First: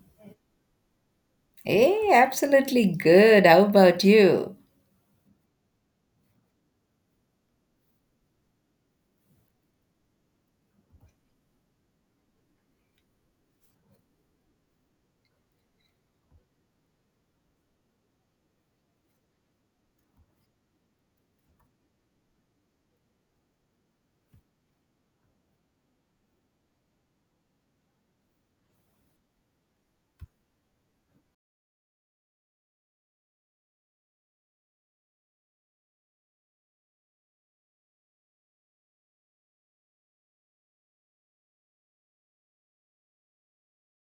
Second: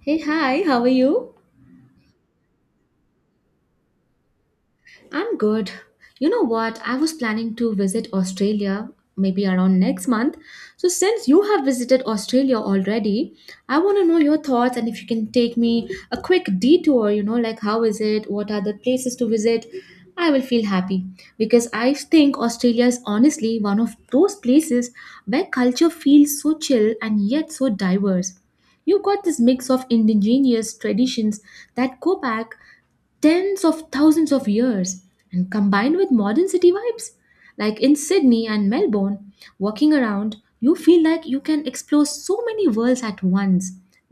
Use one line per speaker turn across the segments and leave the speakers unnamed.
Hey, hi, how are you?
Hey, absolutely good. How about you?
I'm good. You know what? I was planning to visit Australia maybe around next month. So, since you have visited Australia already, I want to know your thoughts and if you can take me a quick detour, you know, like how is it? What are the places to visit? I will feel happy because I think Australia is honestly one of those places where culture feels so chill and yet so diverse. You've got this mix of indigenous traditions that go back tens of thousands of years and combined with modern city vibes. Like in Sydney and Melbourne, walking around, you feel like you can explore so many worlds at once.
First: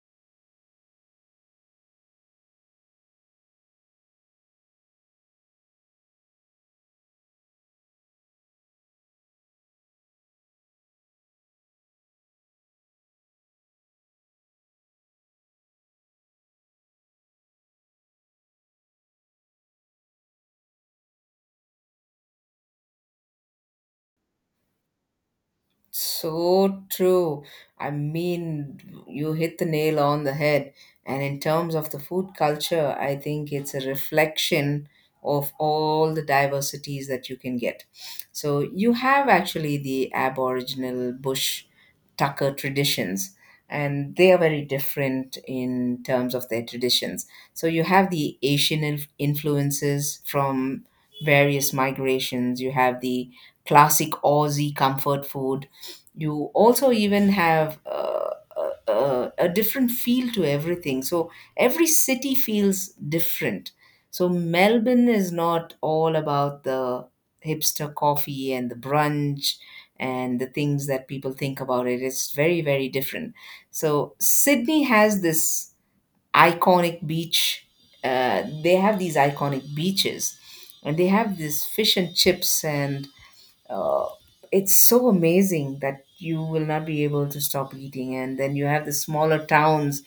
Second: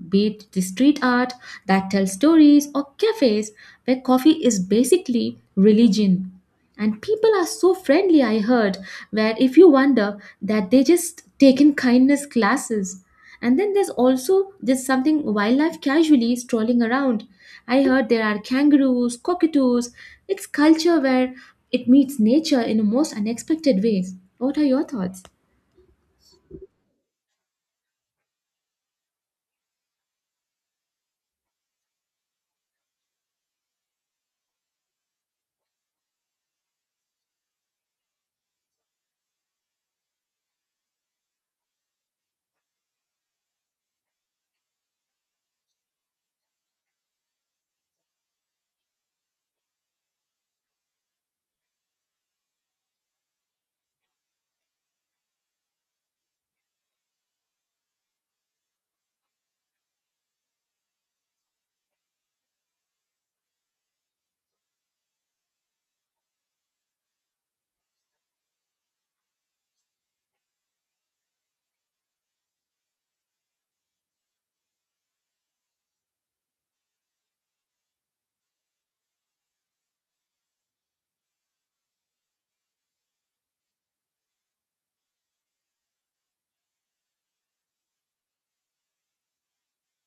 Be it the street art that tells stories or cafes where coffee is basically religion. And people are so friendly, I heard, where if you wonder that they just taken kindness classes. And then there's also just something wildlife casually strolling around. I heard there are kangaroos, cockatoos. It's culture where it meets nature in the most unexpected ways. What are your thoughts?
So true. I mean, you hit the nail on the head. And in terms of the food culture, I think it's a reflection of all the diversities that you can get. So you have actually the Aboriginal bush tucker traditions, and they are very different in terms of their traditions. So you have the Asian influences from various migrations. You have the classic Aussie comfort food. You also even have a different feel to everything, so every city feels different. So Melbourne is not all about the hipster coffee and the brunch and the things that people think about it. It's very different. So Sydney has this iconic beach. They have these iconic beaches, and they have this fish and chips, and uh, it's so amazing that you will not be able to stop eating. And then you have the smaller towns,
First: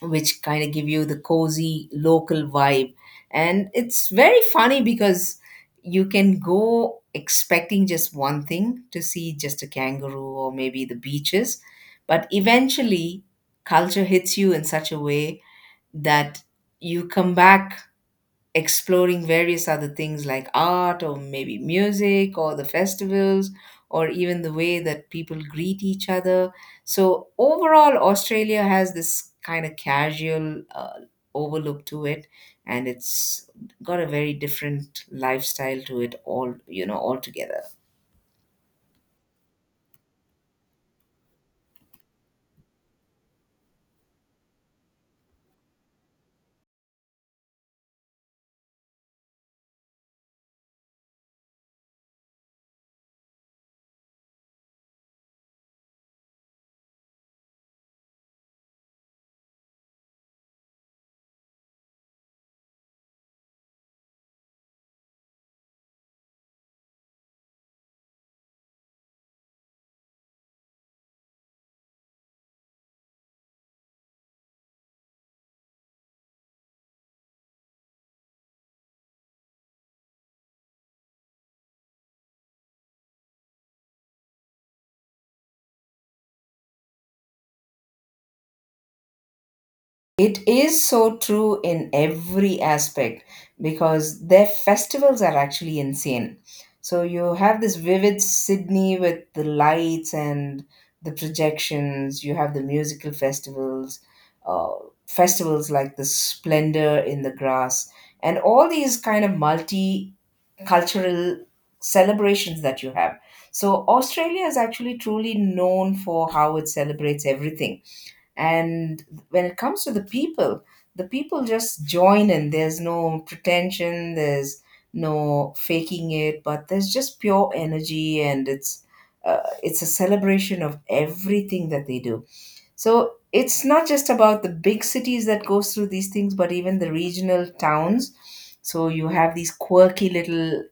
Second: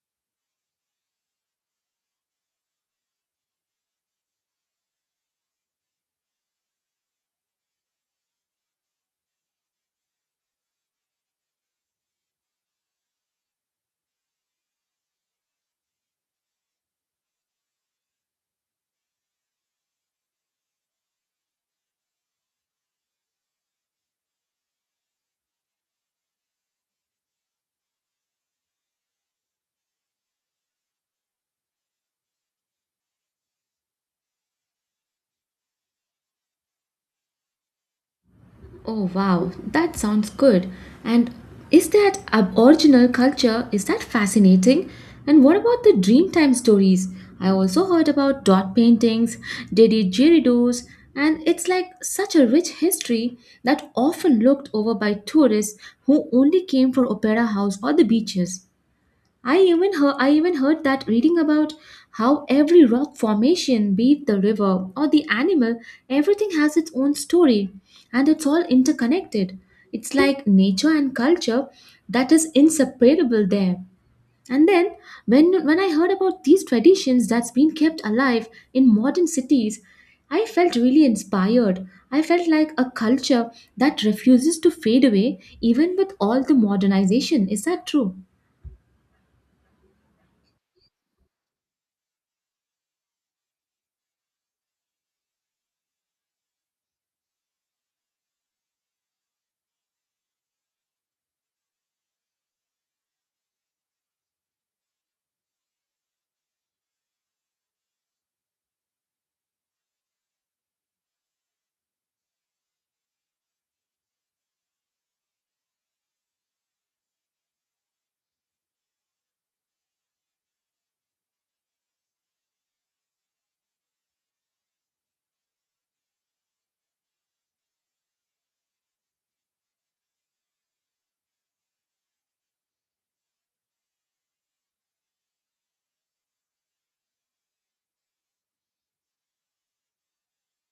which kind of give you the cozy local vibe. And it's very funny, because you can go expecting just one thing, to see just a kangaroo or maybe the beaches, but eventually culture hits you in such a way that you come back exploring various other things, like art or maybe music or the festivals, or even the way that people greet each other. So, overall, Australia has this kind of casual overlook to it, and it's got a very different lifestyle to it all, you know, altogether.
Oh wow, that sounds good. And is that aboriginal culture? Is that fascinating? And what about the Dreamtime stories? I also heard about dot paintings, didgeridoos, and it's like such a rich history that often looked over by tourists who only came for opera house or the beaches. I even heard that reading about how every rock formation, be it the river or the animal, everything has its own story and it's all interconnected. It's like nature and culture that is inseparable there. And then when I heard about these traditions that's been kept alive in modern cities, I felt really inspired. I felt like a culture that refuses to fade away even with all the modernization. Is that true?
It is so true in every aspect, because their festivals are actually insane. So you have this vivid Sydney with the lights and the projections, you have the musical festivals, uh, festivals like the Splendor in the Grass, and all these kind of multi cultural celebrations that you have. So Australia is actually truly known for how it celebrates everything. And when it comes to the people, the people just join in. There's no pretension, there's no faking it, but there's just pure energy. And it's a celebration of everything that they do. So it's not just about the big cities that goes through these things, but even the regional towns. So you have these quirky little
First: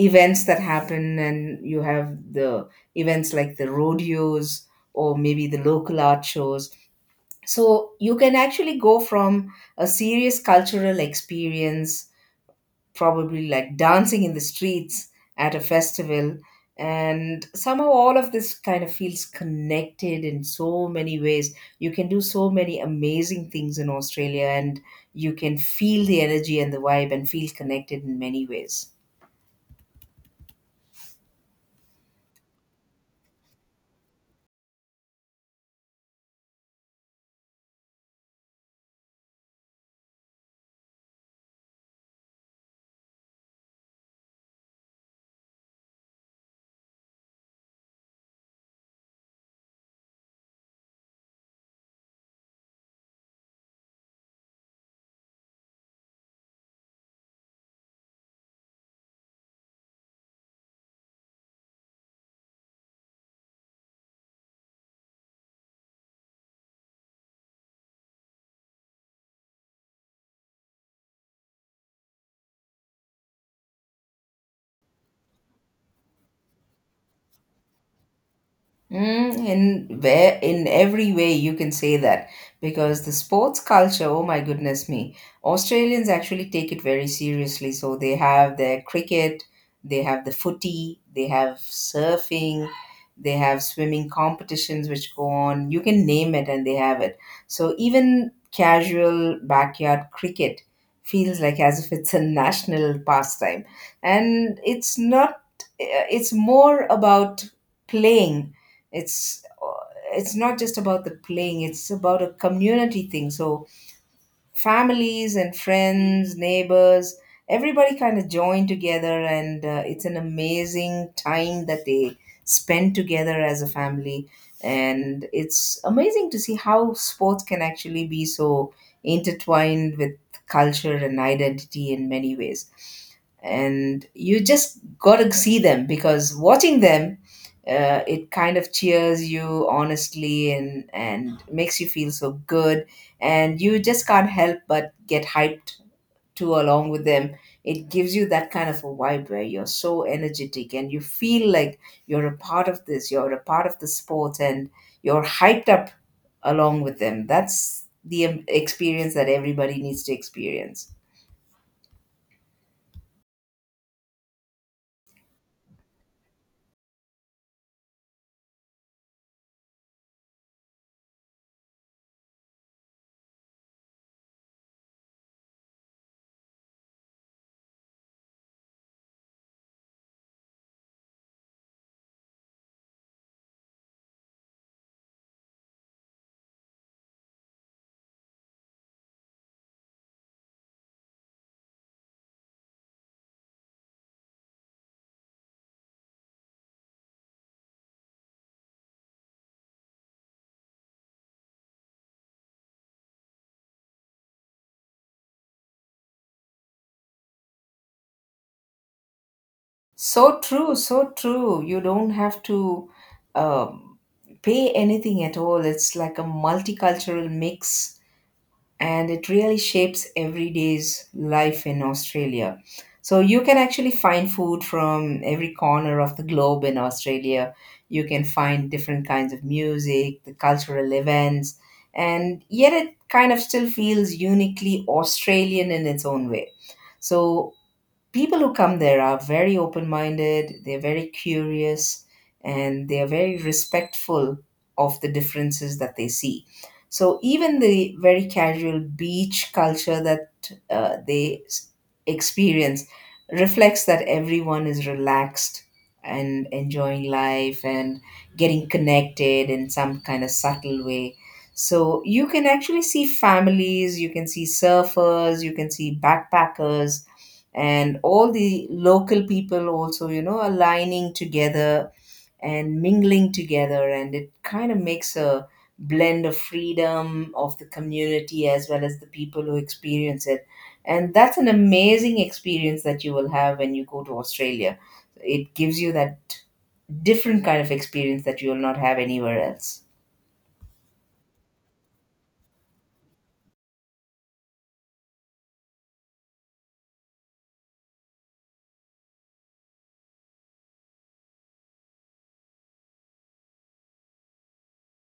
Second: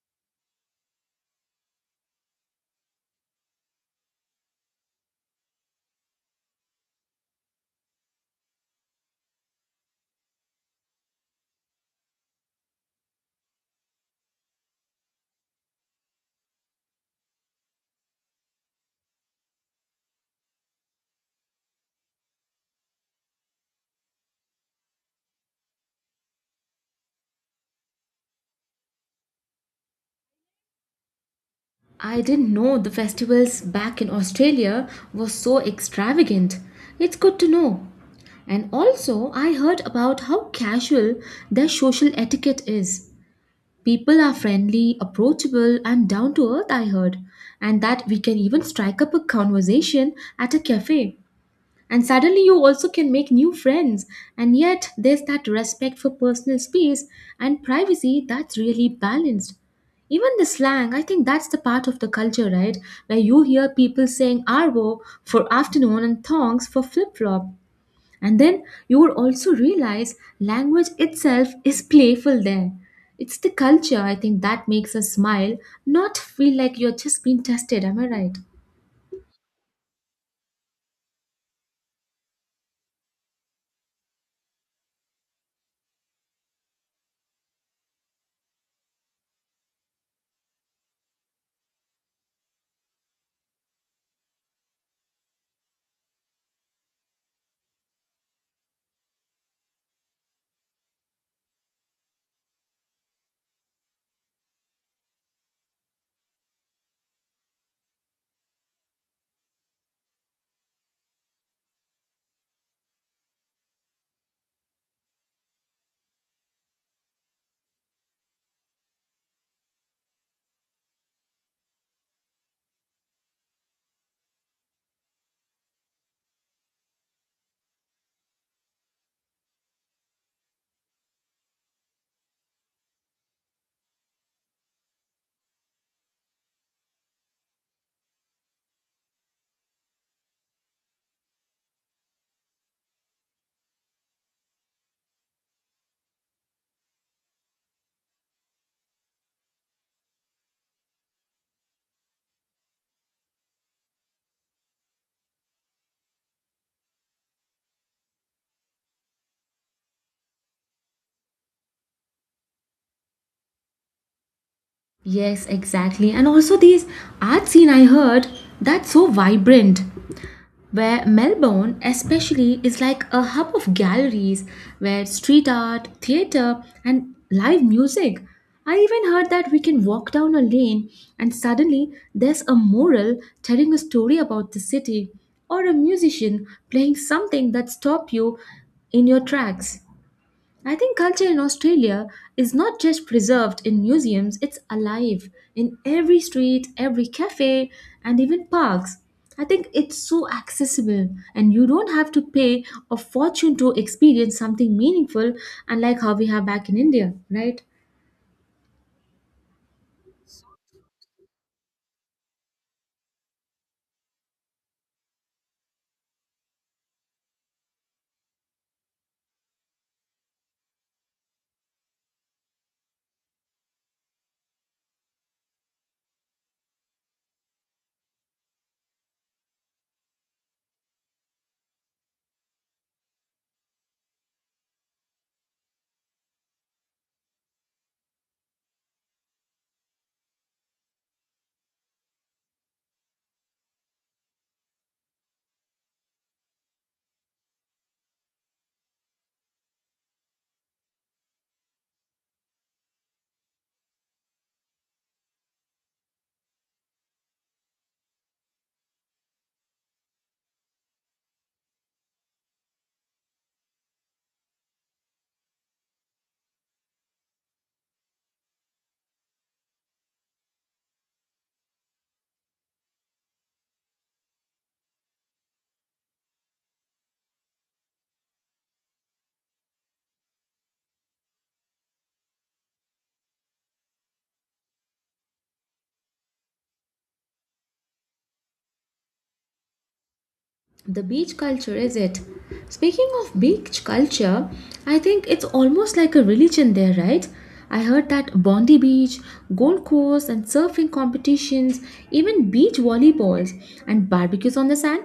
events that happen, and you have the events like the rodeos or maybe the local art shows. So you can actually go from a serious cultural experience, probably like dancing in the streets at a festival, and somehow all of this kind of feels connected in so many ways. You can do so many amazing things in Australia, and you can feel the energy and the vibe and feel connected in many ways.
I didn't know the festivals back in Australia were so extravagant. It's good to know. And also, I heard about how casual their social etiquette is. People are friendly, approachable, and down to earth, I heard. And that we can even strike up a conversation at a cafe. And suddenly you also can make new friends. And yet there's that respect for personal space and privacy that's really balanced. Even the slang, I think that's the part of the culture, right? Where you hear people saying arvo for afternoon and thongs for flip flop. And then you would also realize language itself is playful there. It's the culture, I think, that makes us smile, not feel like you're just being tested. Am I right?
Mm, in where in every way you can say that, because the sports culture, oh my goodness me, Australians actually take it very seriously. So they have their cricket, they have the footy, they have surfing, they have swimming competitions which go on. You can name it and they have it. So even casual backyard cricket feels like as if it's a national pastime, and it's not. It's more about playing. It's it's not just about the playing, it's about a community thing. So families and friends, neighbors, everybody kind of joined together, and it's an amazing time that they spend together as a family. And it's amazing to see how sports can actually be so intertwined with culture and identity in many ways. And you just got to see them, because watching them, it kind of cheers you honestly, and makes you feel so good, and you just can't help but get hyped to along with them. It gives you that kind of a vibe where you're so energetic and you feel like you're a part of this, you're a part of the sport, and you're hyped up along with them. That's the experience that everybody needs to experience.
Yes, exactly. And also these art scene I heard that's so vibrant where Melbourne especially is like a hub of galleries where street art, theater and live music. I even heard that we can walk down a lane and suddenly there's a mural telling a story about the city or a musician playing something that stop you in your tracks. I think culture in Australia is not just preserved in museums, it's alive in every street, every cafe, and even parks. I think it's so accessible, and you don't have to pay a fortune to experience something meaningful, unlike how we have back in India, right?
So true, so true. You don't have to um, pay anything at all. It's like a multicultural mix, and it really shapes everyday's life in Australia. So you can actually find food from every corner of the globe in Australia. You can find different kinds of music, the cultural events, and yet it kind of still feels uniquely Australian in its own way. So people who come there are very open minded, they're very curious, and they are very respectful of the differences that they see. So, even the very casual beach culture that they experience reflects that everyone is relaxed and enjoying life and getting connected in some kind of subtle way. So, you can actually see families, you can see surfers, you can see backpackers, and all the local people also, you know, aligning together and mingling together, and it kind of makes a blend of freedom of the community as well as the people who experience it. And that's an amazing experience that you will have when you go to Australia. It gives you that different kind of experience that you will not have anywhere else.
The beach culture, is it? Speaking of beach culture, I think it's almost like a religion there, right? I heard that Bondi Beach, Gold Coast, and surfing competitions, even beach volleyballs and barbecues on the sand.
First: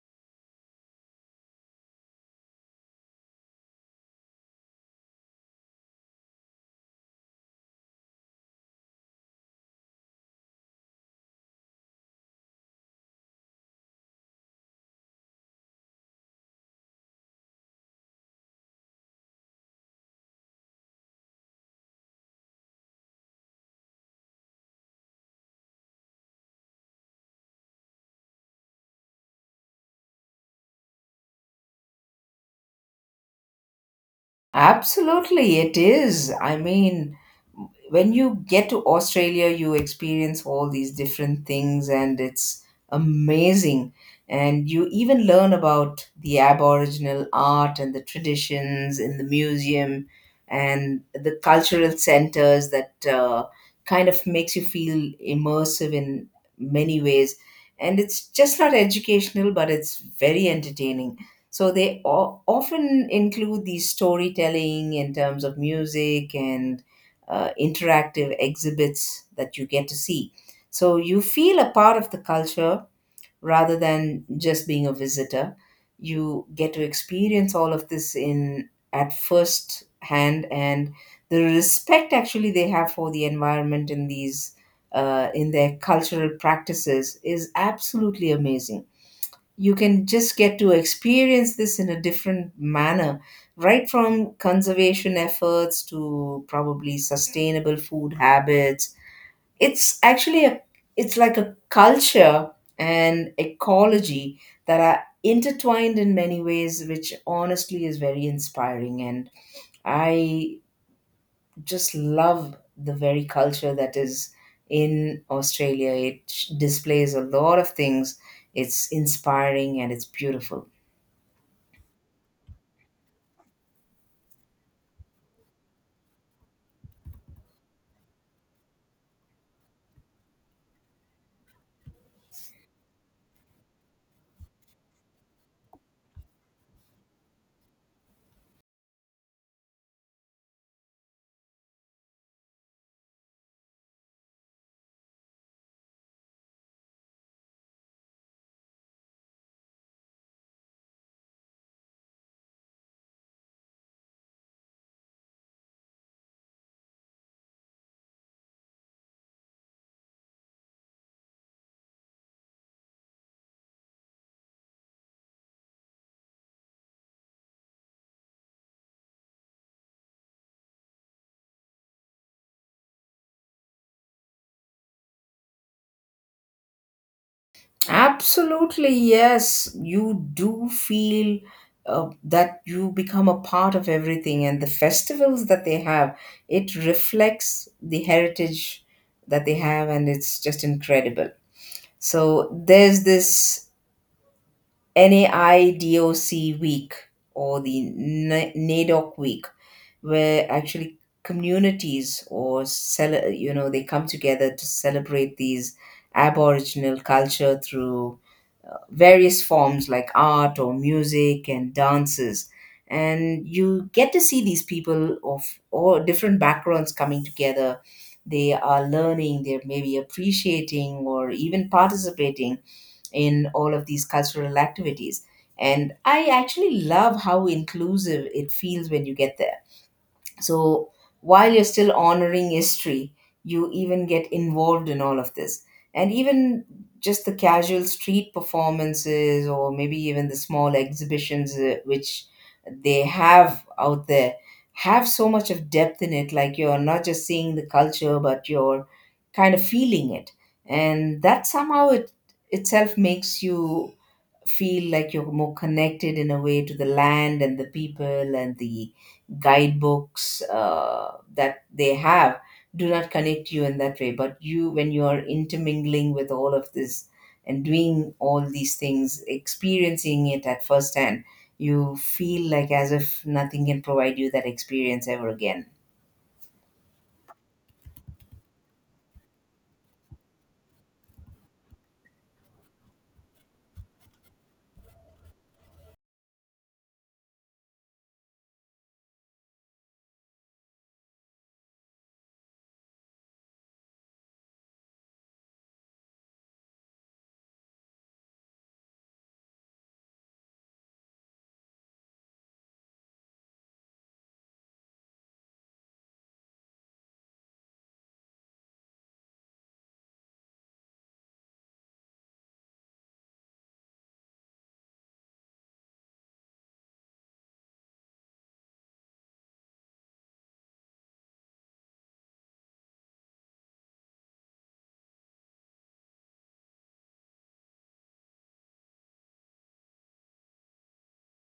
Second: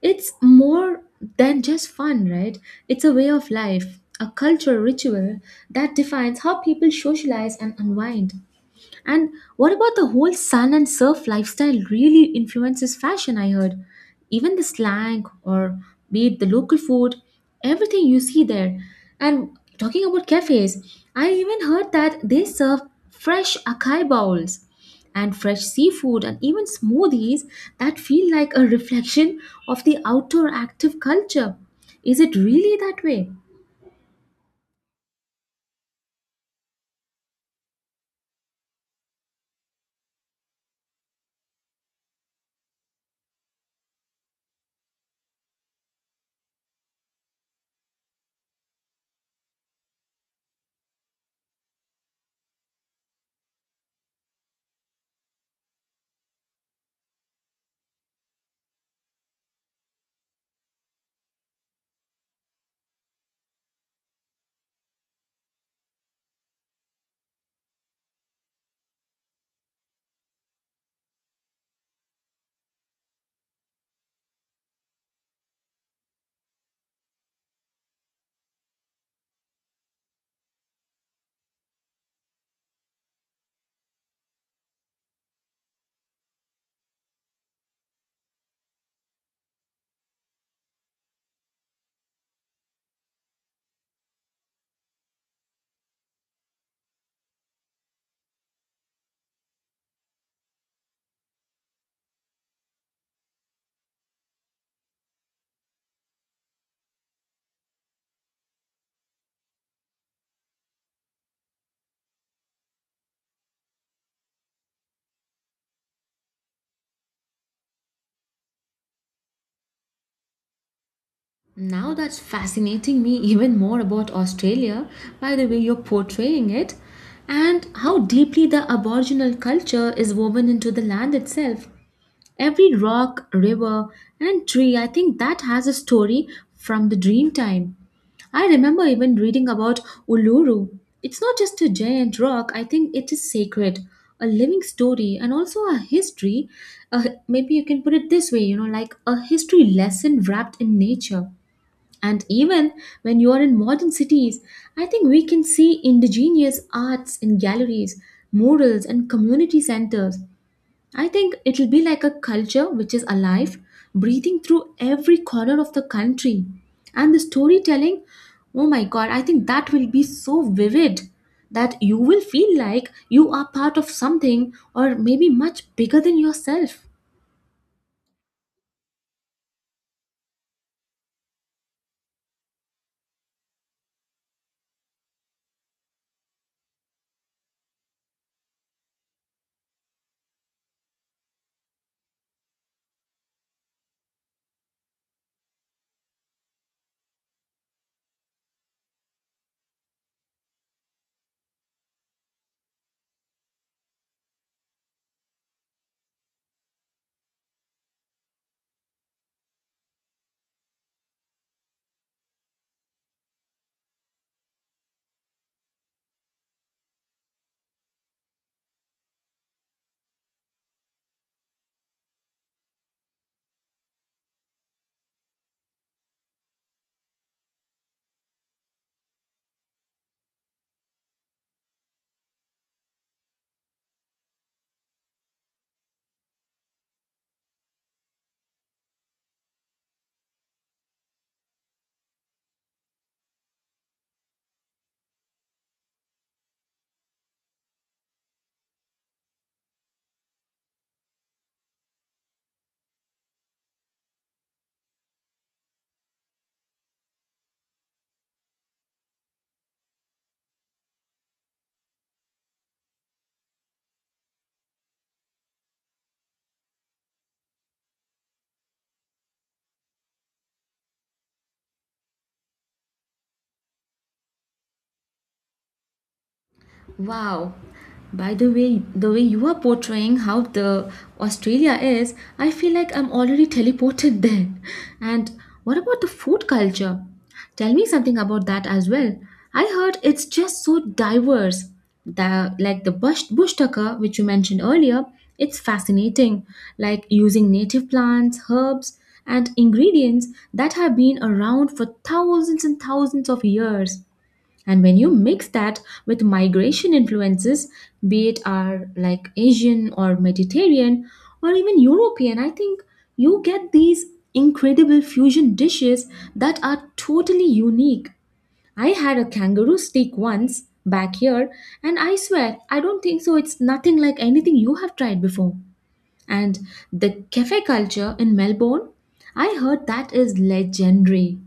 It's more than just fun, right? It's a way of life, a cultural ritual that defines how people socialize and unwind. And what about the whole sun and surf lifestyle really influences fashion? I heard. Even the slang, or be it the local food, everything you see there. And talking about cafes, I even heard that they serve fresh acai bowls and fresh seafood and even smoothies that feel like a reflection of the outdoor active culture. Is it really that way?
Absolutely, it is. I mean, when you get to Australia, you experience all these different things, and it's amazing. And you even learn about the Aboriginal art and the traditions in the museum and the cultural centers that kind of makes you feel immersive in many ways. And it's just not educational, but it's very entertaining. So they often include these storytelling in terms of music and interactive exhibits that you get to see. So you feel a part of the culture rather than just being a visitor. You get to experience all of this in at first hand, and the respect actually they have for the environment in these in their cultural practices is absolutely amazing. You can just get to experience this in a different manner, right from conservation efforts to probably sustainable food habits. It's actually a, it's like a culture and ecology that are intertwined in many ways, which honestly is very inspiring. And I just love the very culture that is in Australia. It displays a lot of things. It's inspiring and it's beautiful.
Now that's fascinating me even more about Australia by the way you're portraying it and how deeply the Aboriginal culture is woven into the land itself. Every rock, river, and tree, I think that has a story from the dream time. I remember even reading about Uluru. It's not just a giant rock, I think it is sacred, a living story, and also a history. Maybe you can put it this way you know, like a history lesson wrapped in nature. And even when you are in modern cities, I think we can see indigenous arts in galleries, murals, and community centers. I think it'll be like a culture which is alive, breathing through every corner of the country. And the storytelling, oh my god, I think that will be so vivid that you will feel like you are part of something or maybe much bigger than yourself.
Absolutely, yes. You do feel that you become a part of everything, and the festivals that they have, it reflects the heritage that they have, and it's just incredible. So, there's this NAIDOC week or the NADOC week, where actually communities or you know, they come together to celebrate these aboriginal culture through various forms like art or music and dances. And you get to see these people of all different backgrounds coming together. They are learning, they're maybe appreciating or even participating in all of these cultural activities, and I actually love how inclusive it feels when you get there. So, while you're still honoring history, you even get involved in all of this. And even just the casual street performances, or maybe even the small exhibitions which they have out there, have so much of depth in it. Like, you're not just seeing the culture, but you're kind of feeling it. And that somehow it itself makes you feel like you're more connected in a way to the land and the people. And the guidebooks that they have do not connect you in that way. But you, when you are intermingling with all of this and doing all these things, experiencing it at first hand, you feel like as if nothing can provide you that experience ever again.
Wow. By the way you are portraying how the Australia is, I feel like I'm already teleported there. And what about the food culture? Tell me something about that as well. I heard it's just so diverse. Like the bush tucker, which you mentioned earlier, it's fascinating. Like using native plants, herbs, and ingredients that have been around for thousands and thousands of years. And when you mix that with migration influences, be it are like Asian or Mediterranean or even European, I think you get these incredible fusion dishes that are totally unique. I had a kangaroo steak once back here, and I swear I don't think so. It's nothing like anything you have tried before. And the cafe culture in Melbourne, I heard that is legendary.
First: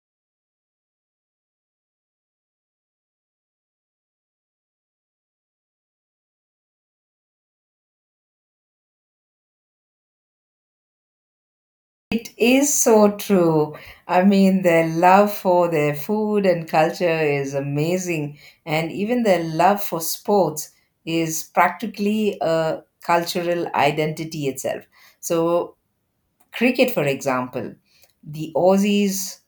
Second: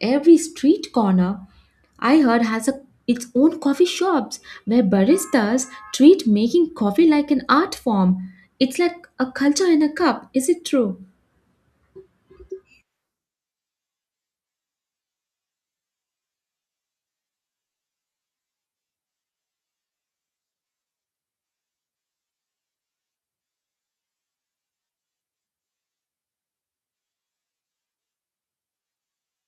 Every street corner I heard has its own coffee shops where baristas treat making coffee like an art form. It's like a culture in a cup, is it true?
It is so true. I mean, their love for their food and culture is amazing, and even their love for sports is practically a cultural identity itself. So, cricket, for example, the Aussies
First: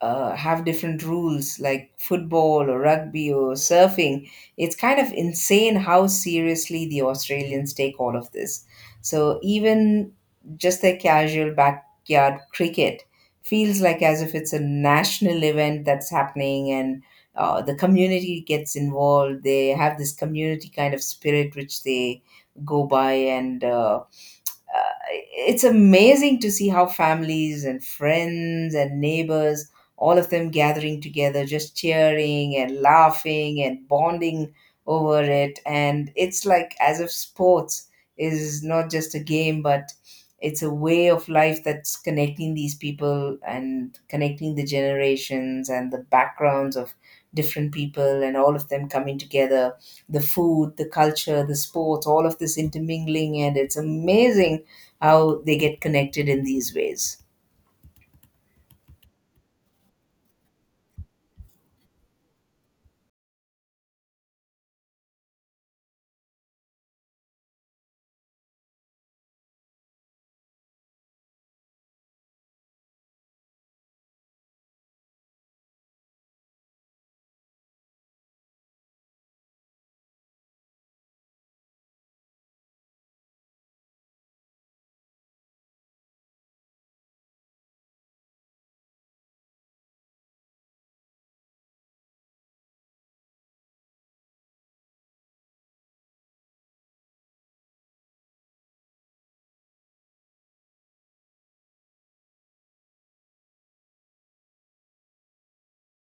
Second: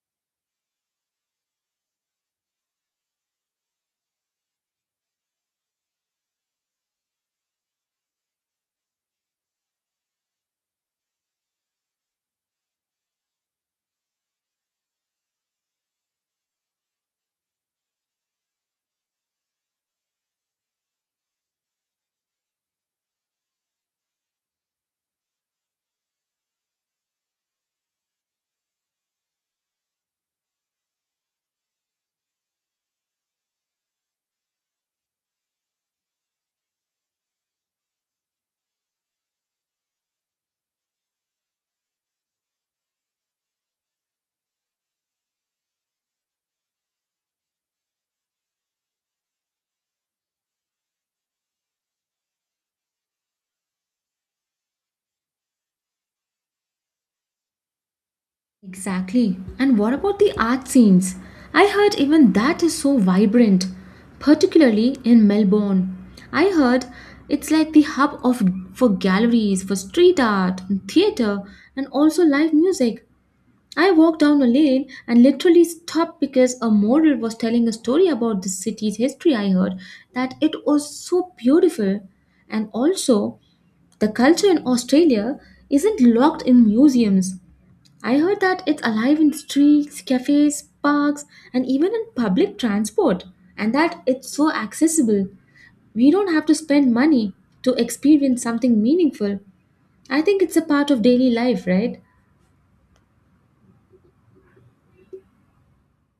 have different rules, like football or rugby or surfing. It's kind of insane how seriously the Australians take all of this. So even just their casual backyard cricket feels like as if it's a national event that's happening. And the community gets involved. They have this community kind of spirit which they go by, and uh, it's amazing to see how families and friends and neighbors, all of them gathering together, just cheering and laughing and bonding over it. And it's like as if sports is not just a game, but it's a way of life that's connecting these people and connecting the generations and the backgrounds of different people, and all of them coming together. The food, the culture, the sports, all of this intermingling, and it's amazing how they get connected in these ways.
Exactly. And what about the art scenes? I heard even that is so vibrant, particularly in Melbourne. I heard it's like the hub of for galleries, for street art, and theater, and also live music. I walked down a lane and literally stopped because a model was telling a story about the city's history. I heard that it was so beautiful. And also, the culture in Australia isn't locked in museums. I heard that it's alive in streets, cafes, parks, and even in public transport, and that it's so accessible. We don't have to spend money to experience something meaningful. I think it's a part of daily life, right?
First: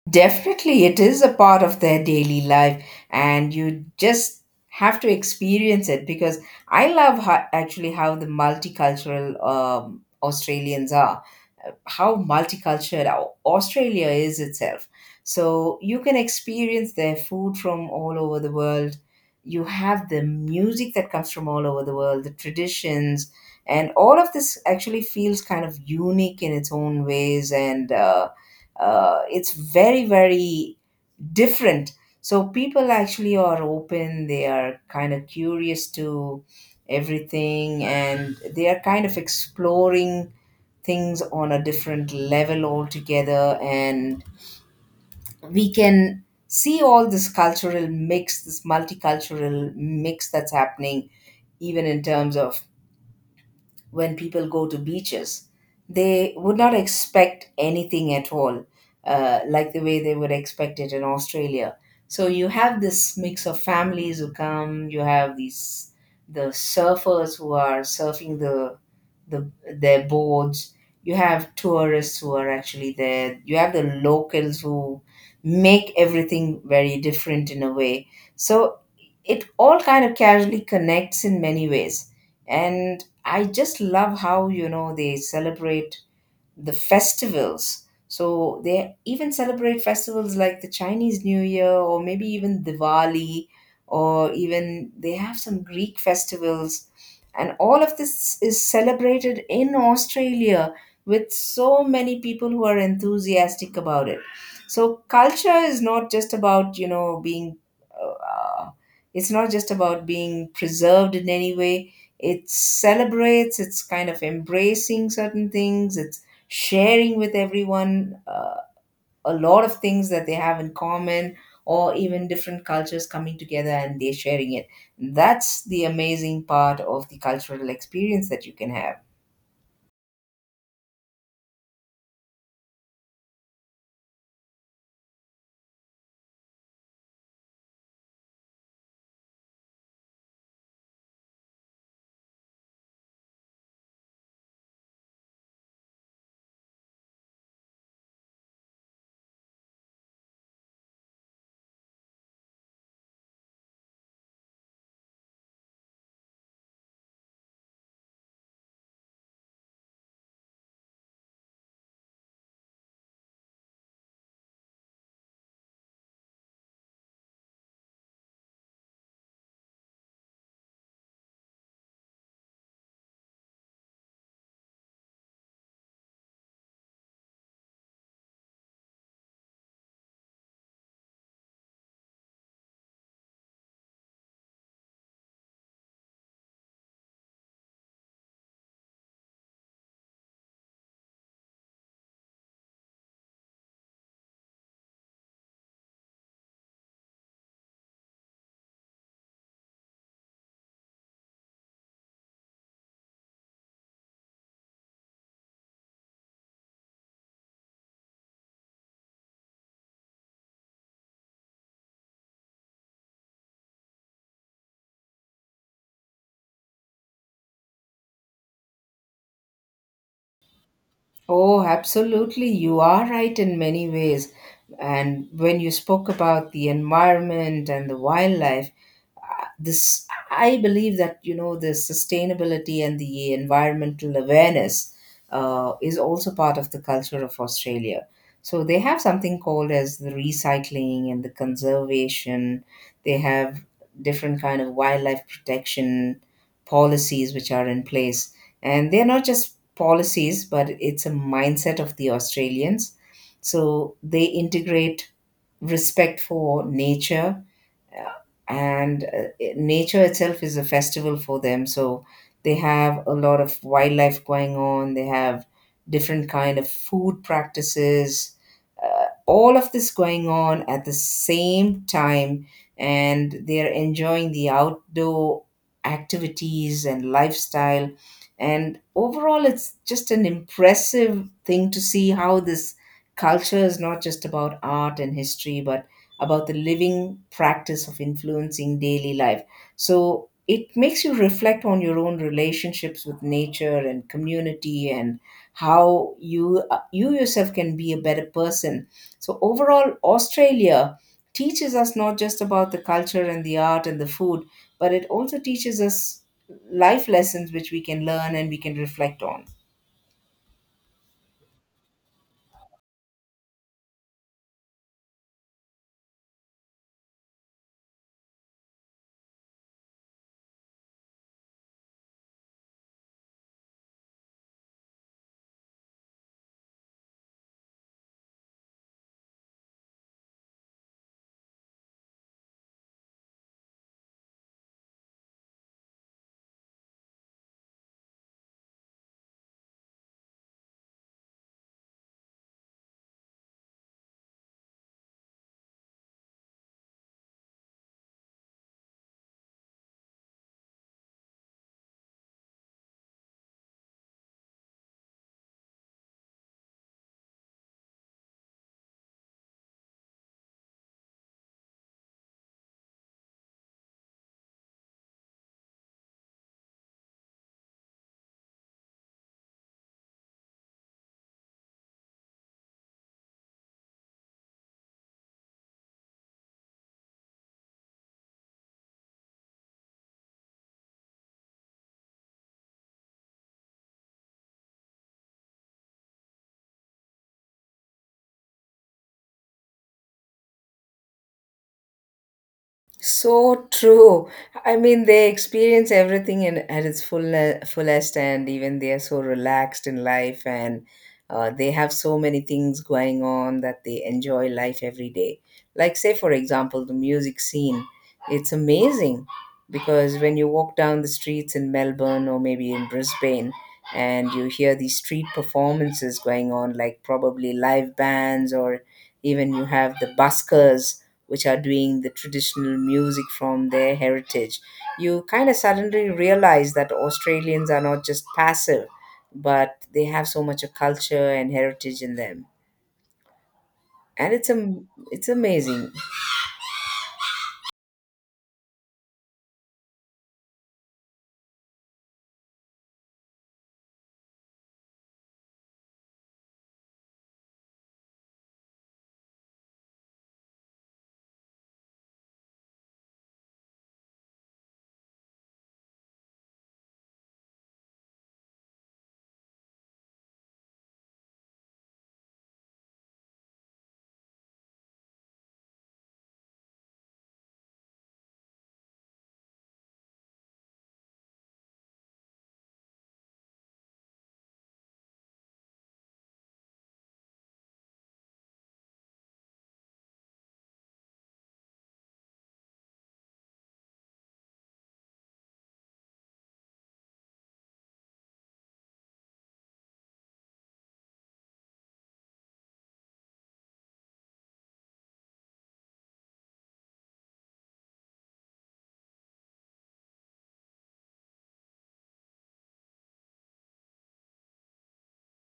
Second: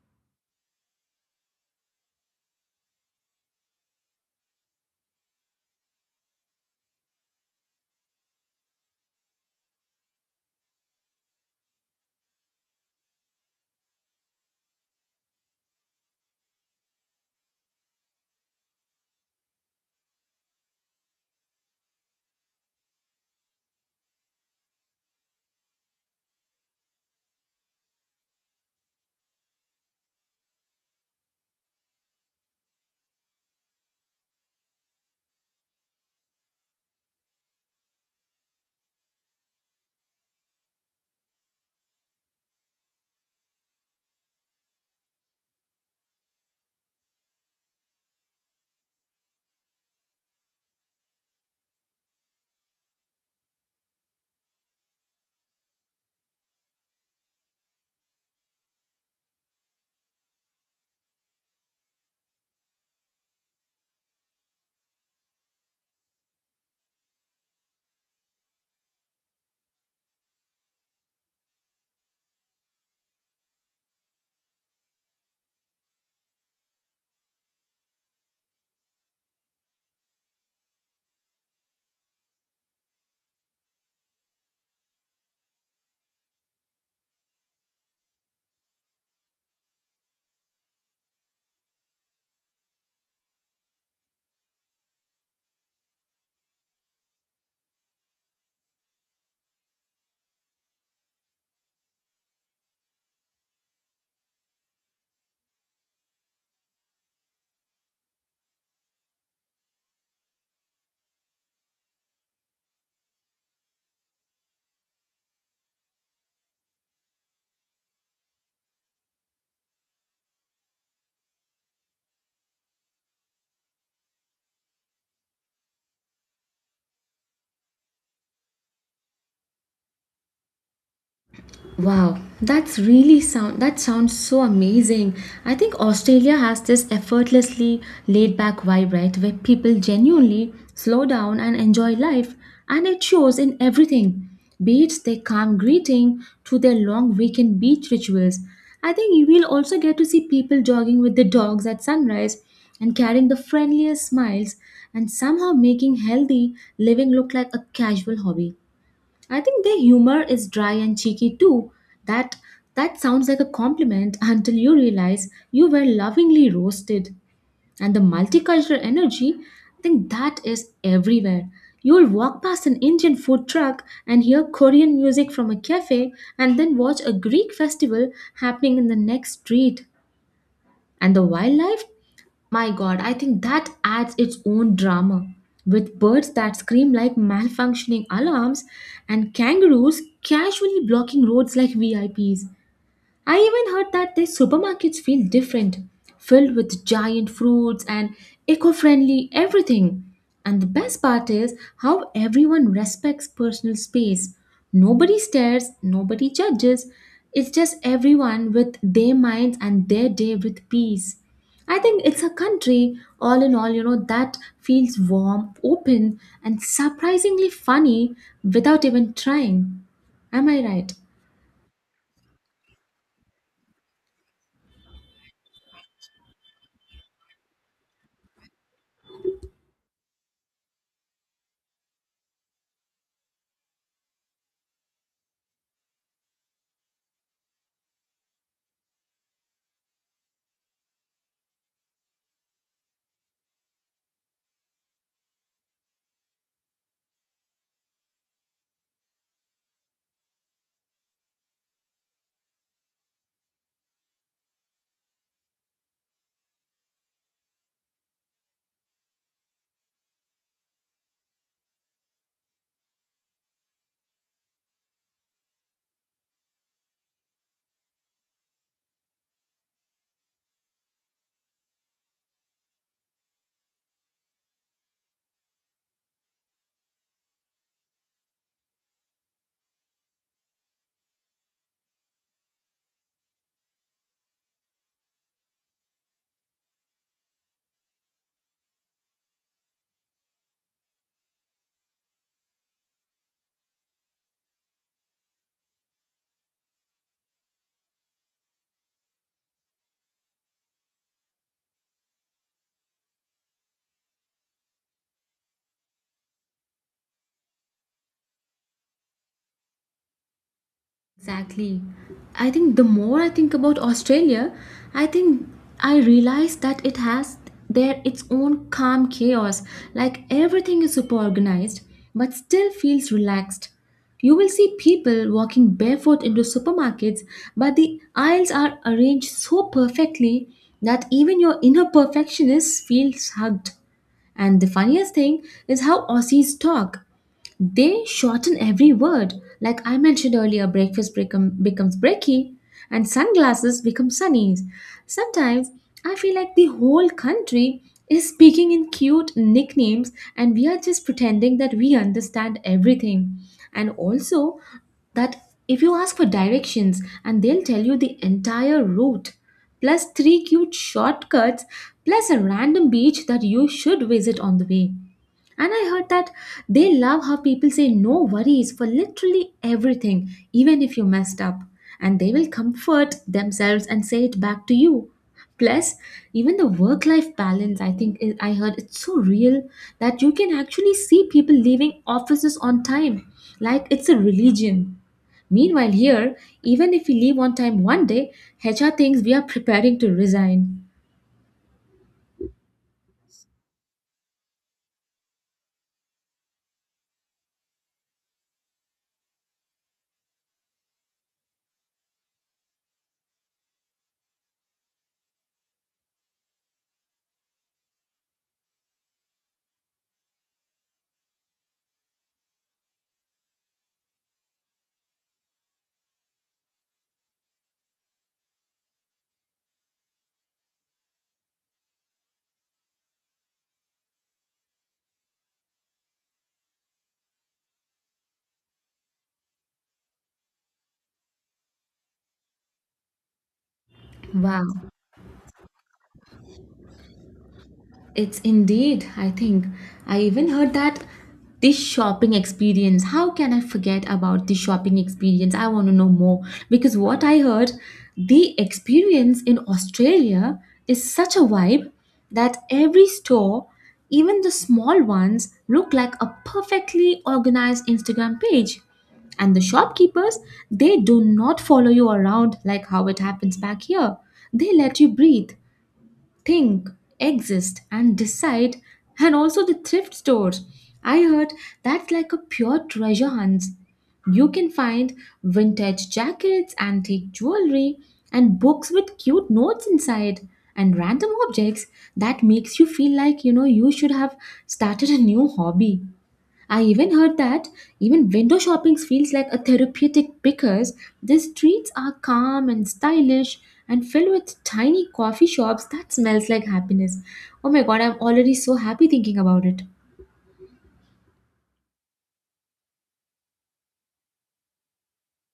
Definitely, it is a part of their daily life, and you just have to experience it, because I love how, actually how the multicultural Australians are, how multicultural Australia is itself. So you can experience their food from all over the world. You have the music that comes from all over the world, the traditions, and all of this actually feels kind of unique in its own ways and. It's very different. So people actually are open, they are kind of curious to everything, and they are kind of exploring things on a different level altogether. And we can see all this cultural mix, this multicultural mix that's happening, even in terms of when people go to beaches. They would not expect anything at all, like the way they would expect it in Australia. So you have this mix of families who come. You have the surfers who are surfing the their boards. You have tourists who are actually there. You have the locals who make everything very different in a way. So it all kind of casually connects in many ways, and I just love how they celebrate the festivals. So they even celebrate festivals like the Chinese New Year or maybe even Diwali, or even they have some Greek festivals. And all of this is celebrated in Australia with so many people who are enthusiastic about it. So culture is not just about, you know, uh, it's not just about being preserved in any way. It celebrates, it's kind of embracing certain things, it's sharing with everyone a lot of things that they have in common, or even different cultures coming together and they're sharing it. That's the amazing part of the cultural experience that you can have.
Wow, that's really sounds so amazing. I think Australia has this effortlessly laid back vibe, right? Where people genuinely slow down and enjoy life, and it shows in everything. Be it their calm greeting to their long weekend beach rituals. I think you will also get to see people jogging with the dogs at sunrise and carrying the friendliest smiles and somehow making healthy living look like a casual hobby. I think their humor is dry and cheeky too. That that sounds like a compliment until you realize you were lovingly roasted. And the multicultural energy, I think that is everywhere. You'll walk past an Indian food truck and hear Korean music from a cafe and then watch a Greek festival happening in the next street. And the wildlife my god, I think that adds its own drama. With birds that scream like malfunctioning alarms and kangaroos casually blocking roads like VIPs. I even heard that their supermarkets feel different, filled with giant fruits and eco friendly everything. And the best part is how everyone respects personal space. Nobody stares, nobody judges. It's just everyone with their minds and their day with peace. I think it's a country, all in all, you know, that feels warm, open, and surprisingly funny without even trying. Am I right?
Oh, absolutely. You are right in many ways. And when you spoke about the environment and the wildlife, this I believe that, you know, the sustainability and the environmental awareness is also part of the culture of Australia. So they have something called as the recycling and the conservation. They have different kind of wildlife protection policies which are in place, and they're not just policies but it's a mindset of the Australians. So they integrate respect for nature, and nature itself is a festival for them. So they have a lot of wildlife going on, they have different kind of food practices, all of this going on at the same time, and they are enjoying the outdoor activities and lifestyle. And overall, it's just an impressive thing to see how this culture is not just about art and history, but about the living practice of influencing daily life. So it makes you reflect on your own relationships with nature and community, and how you you yourself can be a better person. So overall, Australia teaches us not just about the culture and the art and the food, but it also teaches us life lessons which we can learn and we can reflect on.
Exactly. I think the more I think about Australia, I think I realize that it has there its own calm chaos. Like everything is super organized, but still feels relaxed. You will see people walking barefoot into supermarkets, but the aisles are arranged so perfectly that even your inner perfectionist feels hugged. And the funniest thing is how Aussies talk. They shorten every word. Like I mentioned earlier, breakfast becomes brekkie and sunglasses become sunnies. Sometimes I feel like the whole country is speaking in cute nicknames and we are just pretending that we understand everything. And also, that if you ask for directions and they'll tell you the entire route plus three cute shortcuts plus a random beach that you should visit on the way and I heard that they love how people say no worries for literally everything, even if you messed up. And they will comfort themselves and say it back to you. Plus, even the work life balance, I think I heard it's so real that you can actually see people leaving offices on time, like it's a religion. Meanwhile, here, even if we leave on time one day, HR thinks we are preparing to resign.
So true. I mean, they experience everything in, at its full, fullest, and even they are so relaxed in life, and they have so many things going on that they enjoy life every day. Like, say, for example, the music scene. It's amazing, because when you walk down the streets in Melbourne or maybe in Brisbane, and you hear these street performances going on, like probably live bands, or even you have the buskers which are doing the traditional music from their heritage. You kind of suddenly realize that Australians are not just passive, but they have so much of culture and heritage in them. And
Wow.
it's amazing.
It's indeed, I think. I even heard that this shopping experience. How can I forget about the shopping experience? I want to know more because what I heard, the experience in Australia is such a vibe that every store, even the small ones, look like a perfectly organized Instagram page. And the shopkeepers, they do not follow you around like how it happens back here. They let you breathe think, exist, and decide, and also the thrift stores. I heard that's like a pure treasure hunt. You can find vintage jackets, antique jewelry, and books with cute notes inside, and random objects that makes you feel like you know you should have started a new hobby. I even heard that even window shopping feels like a therapeutic because the streets are calm and stylish and filled with tiny coffee shops that smells like happiness. Oh my god, I'm already so happy thinking about it.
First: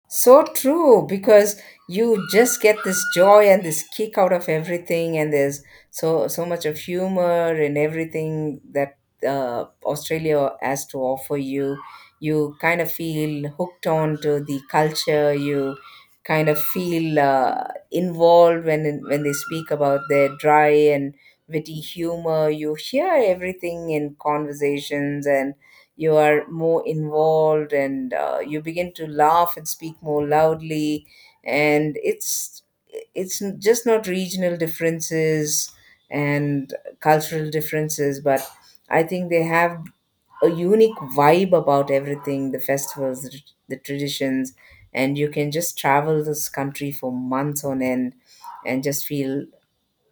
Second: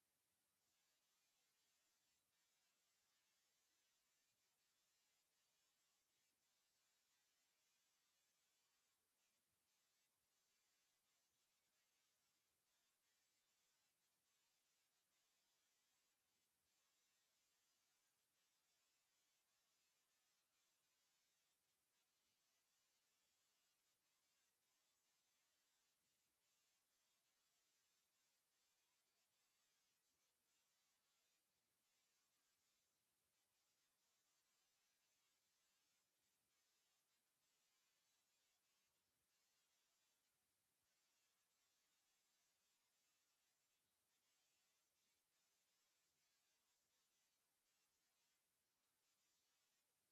So true, because you just get this joy and this kick out of everything, and there's so much of humor and everything that Australia has to offer you. You kind of feel hooked on to the culture. You kind of feel involved when they speak about their dry and witty humor. You hear everything in conversations, and you are more involved, and you begin to laugh and speak more loudly. And just not regional differences and cultural differences, but I think they have a unique vibe about everything, the festivals, the traditions. And you can just travel this country for months on end and just feel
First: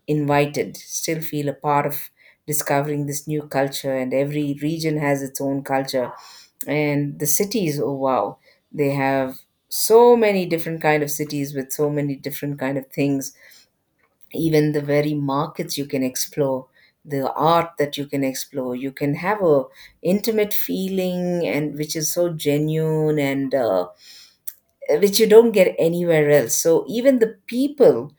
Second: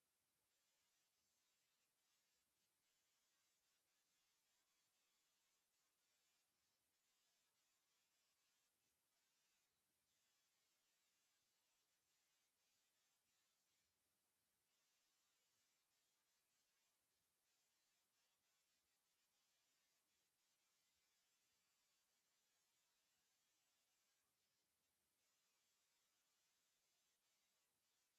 invited, still feel a part of discovering this new culture. And every region has its own culture, and the cities, oh wow, they have so many different kind of cities with so many different kind of things. Even the very markets you can explore, the art that you can explore, you can have a intimate feeling and which is so genuine, and which you don't get anywhere else. So even the people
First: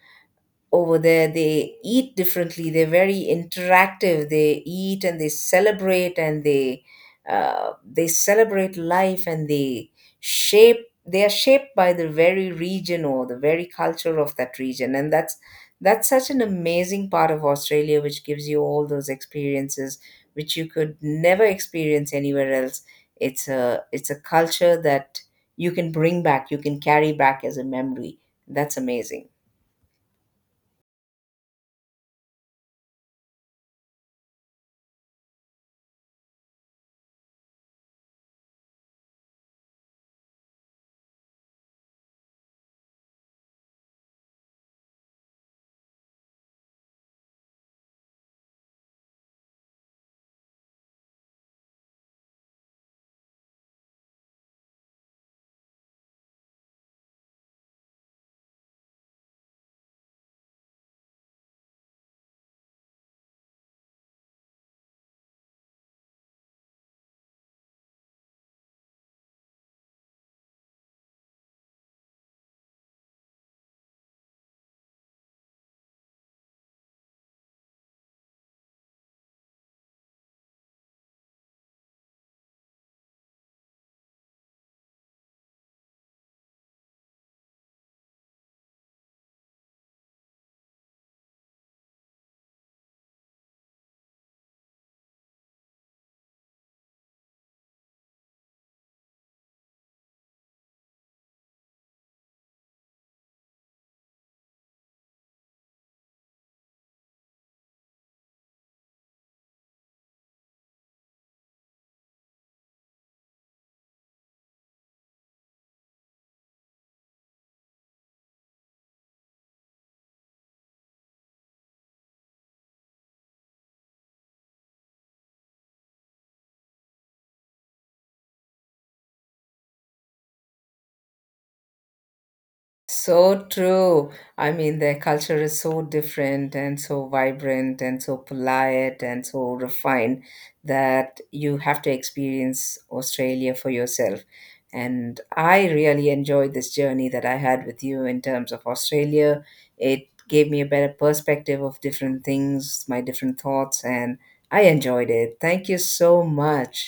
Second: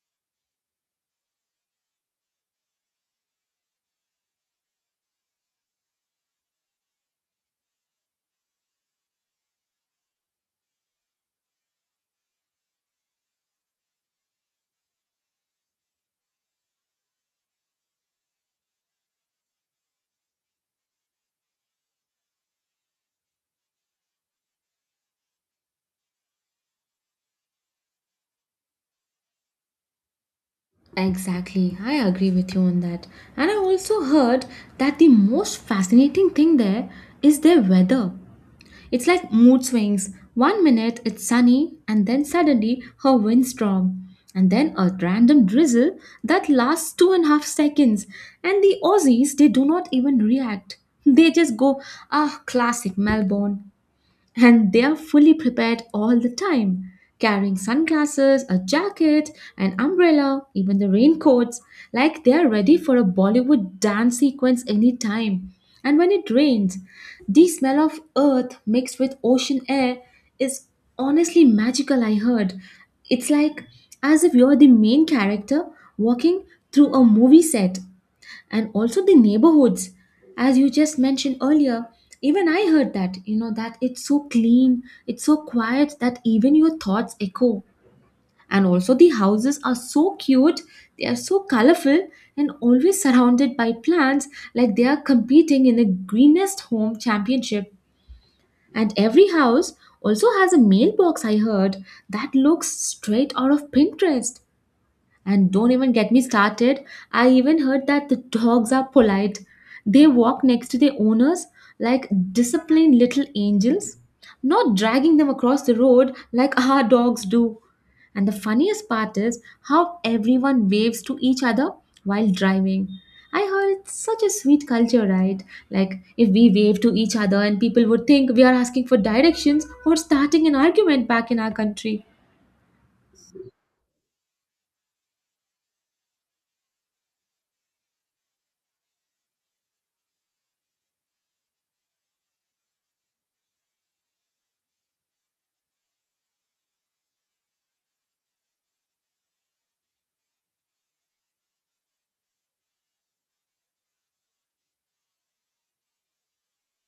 over there, they eat differently, they're very interactive, they eat and they celebrate, and they celebrate life, and shape they are shaped by the very region or the very culture of that region. And that's such an amazing part of Australia, which gives you all those experiences which you could never experience anywhere else. It's a culture that you can bring back, you can carry back as a memory. That's amazing.
Exactly, I agree with you on that. And I also heard that the most fascinating thing there is their weather. It's like mood swings. One minute it's sunny, and then suddenly a windstorm, and then a random drizzle that lasts 2.5 seconds. And the Aussies, they do not even react. They just go, ah, classic Melbourne and they are fully prepared all the time, carrying sunglasses, a jacket, an umbrella, even the raincoats, like they are ready for a Bollywood dance sequence anytime. And when it rains, the smell of earth mixed with ocean air is honestly magical. I heard it's like as if you're the main character walking through a movie set and also the neighborhoods as you just mentioned earlier even I heard that you know that it's so clean it's so quiet that even your thoughts echo. And also the houses are so cute, they are so colorful and always surrounded by plants like they are competing in a greenest home championship. And every house also has a mailbox I heard that looks straight out of Pinterest. And don't even get me started. I even heard that the dogs are polite. They walk next to their owners like disciplined little angels, not dragging them across the road like our dogs do. And the funniest part is how everyone waves to each other while driving. I heard it's such a sweet culture, right? Like, if we wave to each other and people would think we are asking for directions or starting an argument back in our country.
So true. I mean, their culture is so different and so vibrant and so polite and so refined that you have to experience Australia for yourself. And I really enjoyed this journey that I had with you in terms of Australia. It gave me a better perspective of different things, my different thoughts, and I enjoyed it. Thank you so much.